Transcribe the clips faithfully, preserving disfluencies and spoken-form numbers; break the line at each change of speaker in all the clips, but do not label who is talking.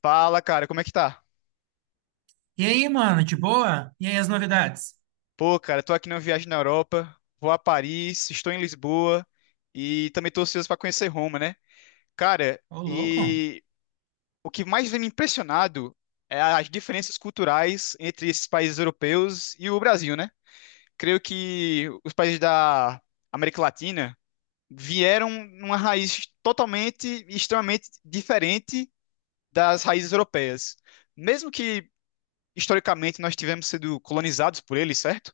Fala, cara, como é que tá?
E aí, mano, de boa? E aí, as novidades?
Pô, cara, tô aqui numa viagem na Europa, vou a Paris, estou em Lisboa e também tô ansioso pra conhecer Roma, né? Cara,
Ô, louco?
e o que mais vem me impressionado é as diferenças culturais entre esses países europeus e o Brasil, né? Creio que os países da América Latina vieram numa raiz totalmente e extremamente diferente das raízes europeias. Mesmo que historicamente nós tivemos sido colonizados por eles, certo?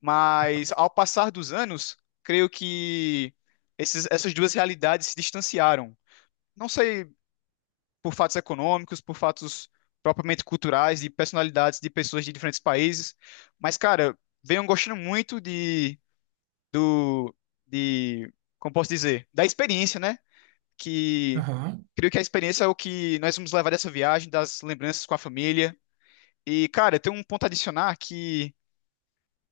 Mas ao passar dos anos, creio que esses- essas duas realidades se distanciaram. Não sei por fatos econômicos, por fatos propriamente culturais, de personalidades de pessoas de diferentes países, mas, cara, venho gostando muito de, do, de, como posso dizer, da experiência, né? Que
Aham.
creio que a experiência é o que nós vamos levar dessa viagem, das lembranças com a família. E, cara, tem um ponto a adicionar que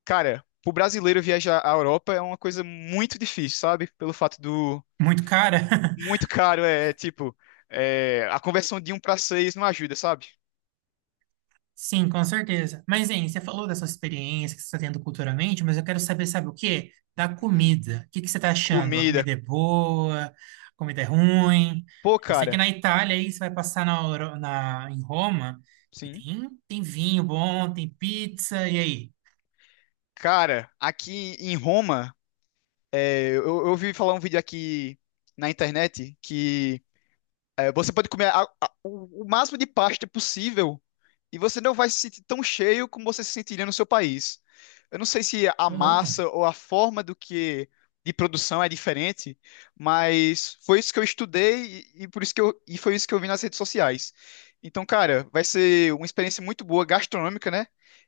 cara, pro brasileiro viajar à Europa é uma coisa muito difícil, sabe? Pelo fato do
Muito cara?
muito caro, é tipo, é, a conversão de um pra seis não ajuda, sabe?
Sim, com certeza. Mas, hein, você falou dessa experiência que você está tendo culturalmente, mas eu quero saber, sabe o quê? Da
Hum,
comida. O que que você está achando? A
comida.
comida é boa? A comida é ruim?
Pô,
Eu sei que
cara,
na Itália, aí, você vai passar na, Euro- na- em Roma, e
sim.
tem, tem vinho bom, tem pizza, e aí?
Cara, aqui em Roma, é, eu, eu ouvi falar um vídeo aqui na internet que é, você pode comer a- a- o, o máximo de pasta possível e você não vai se sentir tão cheio como você se sentiria no seu país. Eu não sei se a
Ô, louco?
massa ou a forma do que de produção é diferente, mas foi isso que eu estudei e, e por isso que eu, e foi isso que eu vi nas redes sociais. Então, cara, vai ser uma experiência muito boa gastronômica, né?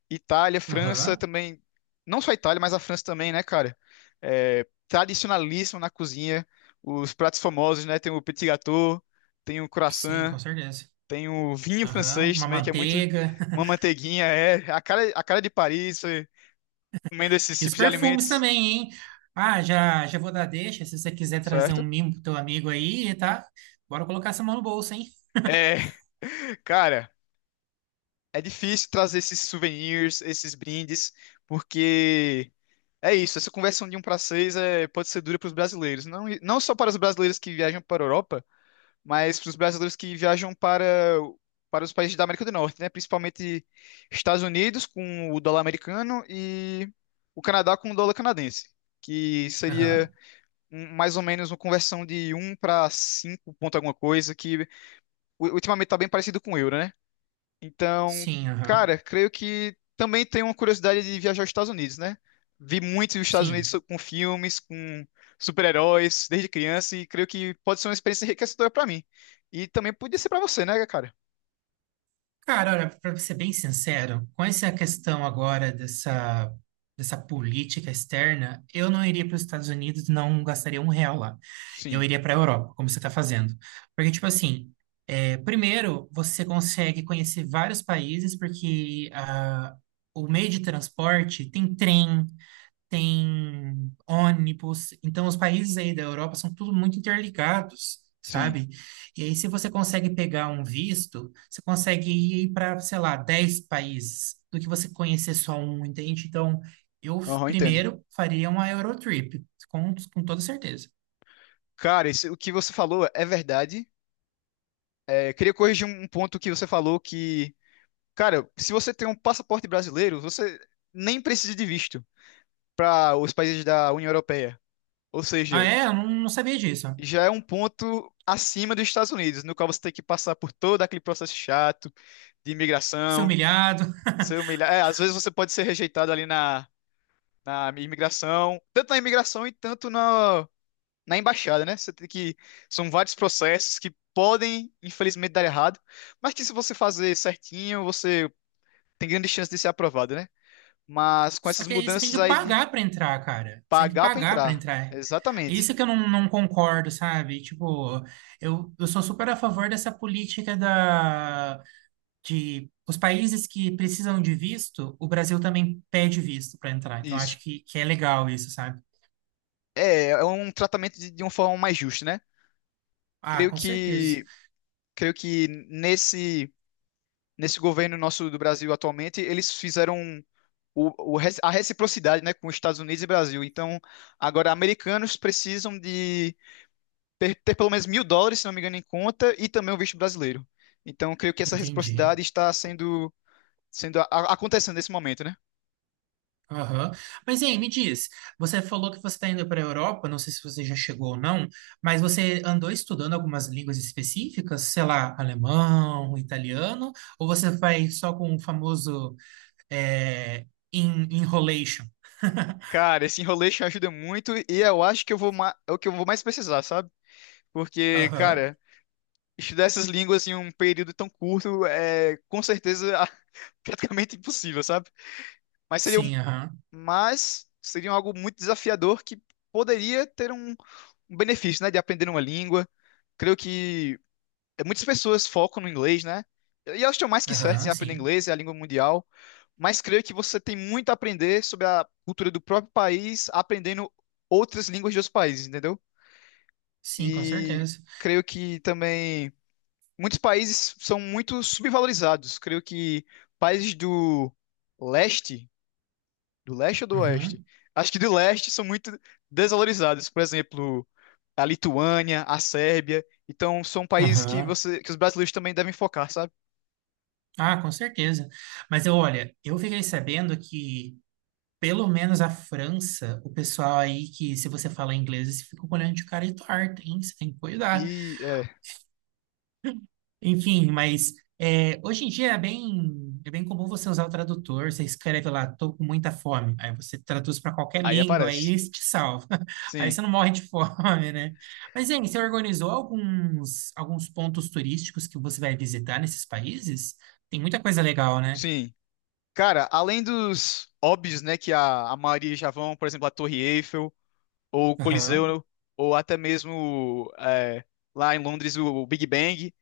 Itália, França
Aham.
também, não só a Itália, mas a França também, né, cara? É, tradicionalíssimo na cozinha, os pratos famosos, né? Tem o petit gâteau, tem o
Sim,
croissant,
com certeza.
tem o vinho
Aham.
francês
Uma
também, que é muito
manteiga.
uma manteiguinha, é a cara, a cara de Paris, é, comendo esses
E os
tipos de
perfumes
alimentos,
também, hein? Ah, já, já vou dar deixa. Se você quiser trazer um
certo?
mimo pro teu amigo aí, tá? Bora colocar essa mão no bolso, hein?
É, cara, é difícil trazer esses souvenirs, esses brindes, porque é isso, essa conversão de um para seis é, pode ser dura para os brasileiros, não, não só para os brasileiros que viajam para a Europa, mas para os brasileiros que viajam para, para os países da América do Norte, né? Principalmente Estados Unidos com o dólar americano e o Canadá com o dólar canadense, que seria
Aham.
um- mais ou menos uma conversão de um para cinco ponto alguma coisa, que u- ultimamente está bem parecido com o euro, né? Então,
Sim, aham.
cara, creio que também tenho uma curiosidade de viajar aos Estados Unidos, né? Vi muito os Estados Unidos so-
Sim.
com filmes, com super-heróis desde criança e creio que pode ser uma experiência enriquecedora pra mim. E também podia ser pra você, né, cara?
Cara, olha, pra ser bem sincero, com essa questão agora dessa, dessa política externa, eu não iria para os Estados Unidos, não gastaria um real lá. Eu
Sim,
iria para a Europa, como você está fazendo. Porque, tipo assim, é, primeiro, você consegue conhecer vários países, porque ah, o meio de transporte tem trem, tem ônibus. Então, os países aí da Europa são tudo muito interligados,
sim.
sabe? E aí, se você consegue pegar um visto, você consegue ir para, sei lá, dez países do que você conhecer só um, entende? Então, eu f-
Aham, entendo.
primeiro faria uma Eurotrip, com, com toda certeza.
Cara, isso, o que você falou é verdade. É, queria corrigir um um ponto que você falou que, cara, se você tem um passaporte brasileiro, você nem precisa de visto para os países da União Europeia. Ou
Ah,
seja,
é? Eu não, não sabia disso.
já é um ponto acima dos Estados Unidos, no qual você tem que passar por todo aquele processo chato de
Ser
imigração,
humilhado.
ser humilhado. É, às vezes você pode ser rejeitado ali na, na imigração, tanto na imigração e tanto na, na embaixada, né? Você tem que. São vários processos que podem, infelizmente, dar errado, mas que se você fazer certinho, você tem grande chance de ser aprovado, né? Mas com
Só
essas
que aí você tem
mudanças
que
aí de
pagar pra entrar, cara. Você tem que
pagar para
pagar pra
entrar,
entrar. É
exatamente
isso que eu não, não concordo, sabe? Tipo, eu, eu sou super a favor dessa política da, de os países que precisam de visto, o Brasil também pede visto pra entrar. Então,
isso.
acho que, que é legal isso, sabe?
É, é um tratamento de, de uma forma mais justa, né?
Ah,
Creio
com certeza.
que, creio que nesse, nesse governo nosso do Brasil atualmente, eles fizeram o, o re- a reciprocidade, né, com os Estados Unidos e Brasil. Então, agora, americanos precisam de per- ter pelo menos mil dólares, se não me engano, em conta, e também o visto brasileiro. Então, creio que essa
Entendi.
reciprocidade está sendo, sendo a- a- acontecendo nesse momento, né?
Aham. Mas, hein, me diz, você falou que você está indo para a Europa, não sei se você já chegou ou não, mas você andou estudando algumas línguas específicas, sei lá, alemão, italiano, ou você vai só com o famoso é, en- enrolation?
Cara, esse enroleixo ajuda muito e eu acho que eu vou ma- é o que eu vou mais precisar, sabe? Porque,
Aham.
cara, estudar essas línguas em um período tão curto é com certeza a- praticamente impossível, sabe? Mas seria, um-
Sim, aham.
mas seria algo muito desafiador que poderia ter um, um benefício, né, de aprender uma língua. Creio que é, muitas pessoas focam no inglês, né? E elas estão mais que certas em
Aham,
aprender
sim.
inglês, é a língua mundial. Mas creio que você tem muito a aprender sobre a cultura do próprio país, aprendendo outras línguas de outros países, entendeu?
Sim, com
E
certeza.
creio que também muitos países são muito subvalorizados. Creio que países do leste, do leste ou do oeste?
Uhum.
Acho que do leste são muito desvalorizados. Por exemplo, a Lituânia, a Sérbia. Então, são países que
Aham.
você, que os brasileiros também devem focar, sabe?
Ah, com certeza. Mas eu, olha, eu fiquei sabendo que pelo menos a França, o pessoal aí que, se você fala inglês, você fica olhando de cara e torta, hein? Você tem que cuidar.
E é,
Enfim, mas é, hoje em dia é bem, é bem comum você usar o tradutor. Você escreve lá, tô com muita fome. Aí você traduz para qualquer
aí
língua, aí
aparece.
isso te salva. Aí
Sim,
você não morre de fome, né? Mas, hein, você organizou alguns, alguns pontos turísticos que você vai visitar nesses países? Tem muita coisa legal, né?
sim. Cara, além dos óbvios, né, que a, a maioria já vão, por exemplo, a Torre Eiffel, ou o
Aham,
Coliseu, ou até mesmo é, lá em Londres o Big Bang.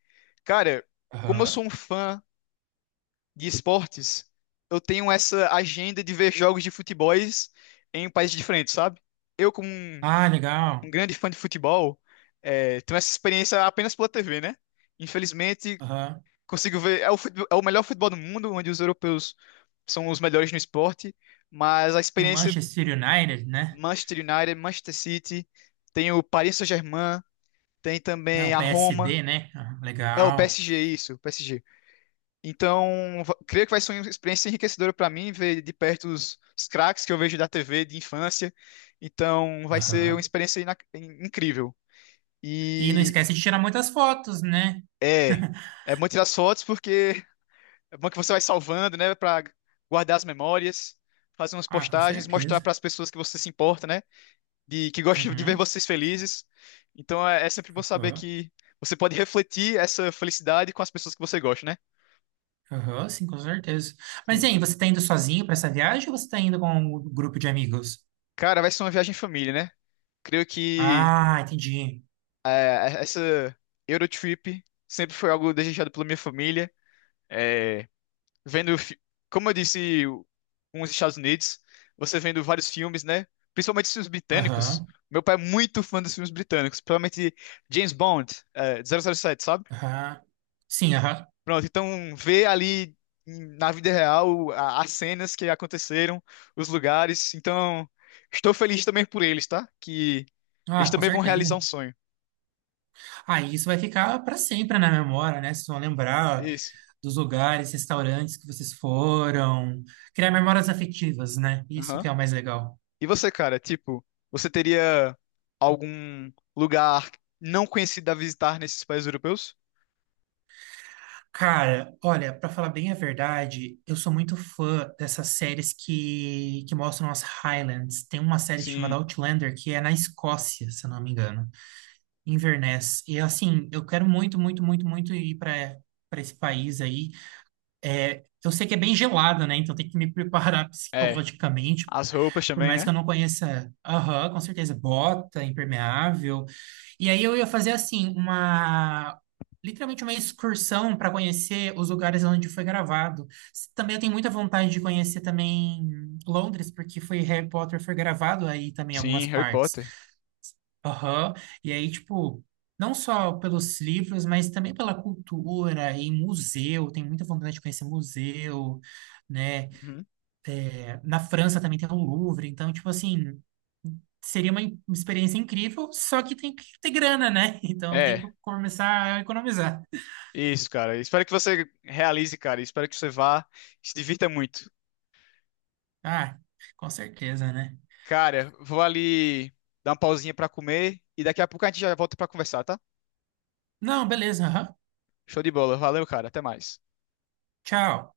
Cara, como eu
aham.
sou um fã de esportes, eu tenho essa agenda de ver jogos de futebol em países diferentes, sabe? Eu, como um,
Ah, legal.
um grande fã de futebol, eh, tenho essa experiência apenas pela tê vê, né? Infelizmente,
Aham.
consigo ver. É o, futebol- é o melhor futebol do mundo, onde os europeus são os melhores no esporte, mas a
Tem o
experiência
Manchester United, né?
Manchester United, Manchester City, tem o Paris Saint-Germain, tem
Ah,
também
o
a Roma.
P S D, né? Ah,
É o
legal.
P S G, isso, P S G. Então, va- creio que vai ser uma experiência enriquecedora para mim ver de perto os, os craques que eu vejo da tê vê de infância. Então, vai ser uma
Aham.
experiência ina- in- incrível.
E não
E
esquece de tirar muitas fotos, né?
é, é bom tirar as fotos porque é bom que você vai salvando, né, para guardar as memórias, fazer umas
Ah, com
postagens, mostrar
certeza.
para as pessoas que você se importa, né, de que gosta de ver
Uhum.
vocês felizes. Então, é, é sempre bom saber
Aham.
que você pode refletir essa felicidade com as pessoas que você gosta, né?
Aham, sim, com certeza. Mas e
Sim.
aí, você tá indo sozinho para essa viagem ou você tá indo com um grupo de amigos?
Cara, vai ser uma viagem em família, né? Creio que
Ah, entendi.
é, essa Eurotrip sempre foi algo desejado pela minha família. É, vendo, fi- como eu disse, o- com os Estados Unidos, você vendo vários filmes, né? Principalmente os filmes britânicos.
Aham.
Meu pai é muito fã dos filmes britânicos, principalmente James Bond, é, zero zero sete, sabe?
Aham. Sim, aham.
Pronto, então ver ali em- na vida real a- as cenas que aconteceram, os lugares. Então, estou feliz também por eles, tá? Que eles
Ah, com
também vão
certeza.
realizar um sonho.
Ah, e isso vai ficar para sempre na memória, né? Vocês vão lembrar
Isso.
dos lugares, restaurantes que vocês foram, criar memórias afetivas, né? Isso
Uhum.
que é o mais legal.
E você, cara, tipo, você teria algum lugar não conhecido a visitar nesses países europeus?
Cara, olha, pra falar bem a verdade, eu sou muito fã dessas séries que, que mostram as Highlands. Tem uma série chamada
Sim,
Outlander que é na Escócia, se eu não me engano, Inverness. E assim, eu quero muito, muito, muito, muito ir pra para esse país aí. Eu sei que é bem gelado, né? Então tem que me preparar
é.
psicologicamente
As roupas
por
também,
mais que
né?
eu não conheça, aham, com certeza, bota impermeável. E aí eu ia fazer assim, uma literalmente uma excursão para conhecer os lugares onde foi gravado. S- Também eu tenho muita vontade de conhecer também Londres, porque foi Harry Potter foi gravado aí também em algumas
Sim, Harry
partes.
Potter.
Aham. E aí, tipo, não só pelos livros, mas também pela cultura e museu. Tenho muita vontade de conhecer museu, né?
Uhum.
Na França também tem o Louvre, então, tipo assim, seria uma in- experiência incrível, só que tem que ter grana, né? Então tem que
É,
começar a economizar.
isso, cara. Espero que você realize, cara. Espero que você vá, se divirta muito.
Ah, com certeza, né?
Cara, vou ali dar uma pausinha pra comer e daqui a pouco a gente já volta pra conversar, tá?
Não, beleza, aham.
Show de bola. Valeu, cara. Até mais.
Tchau.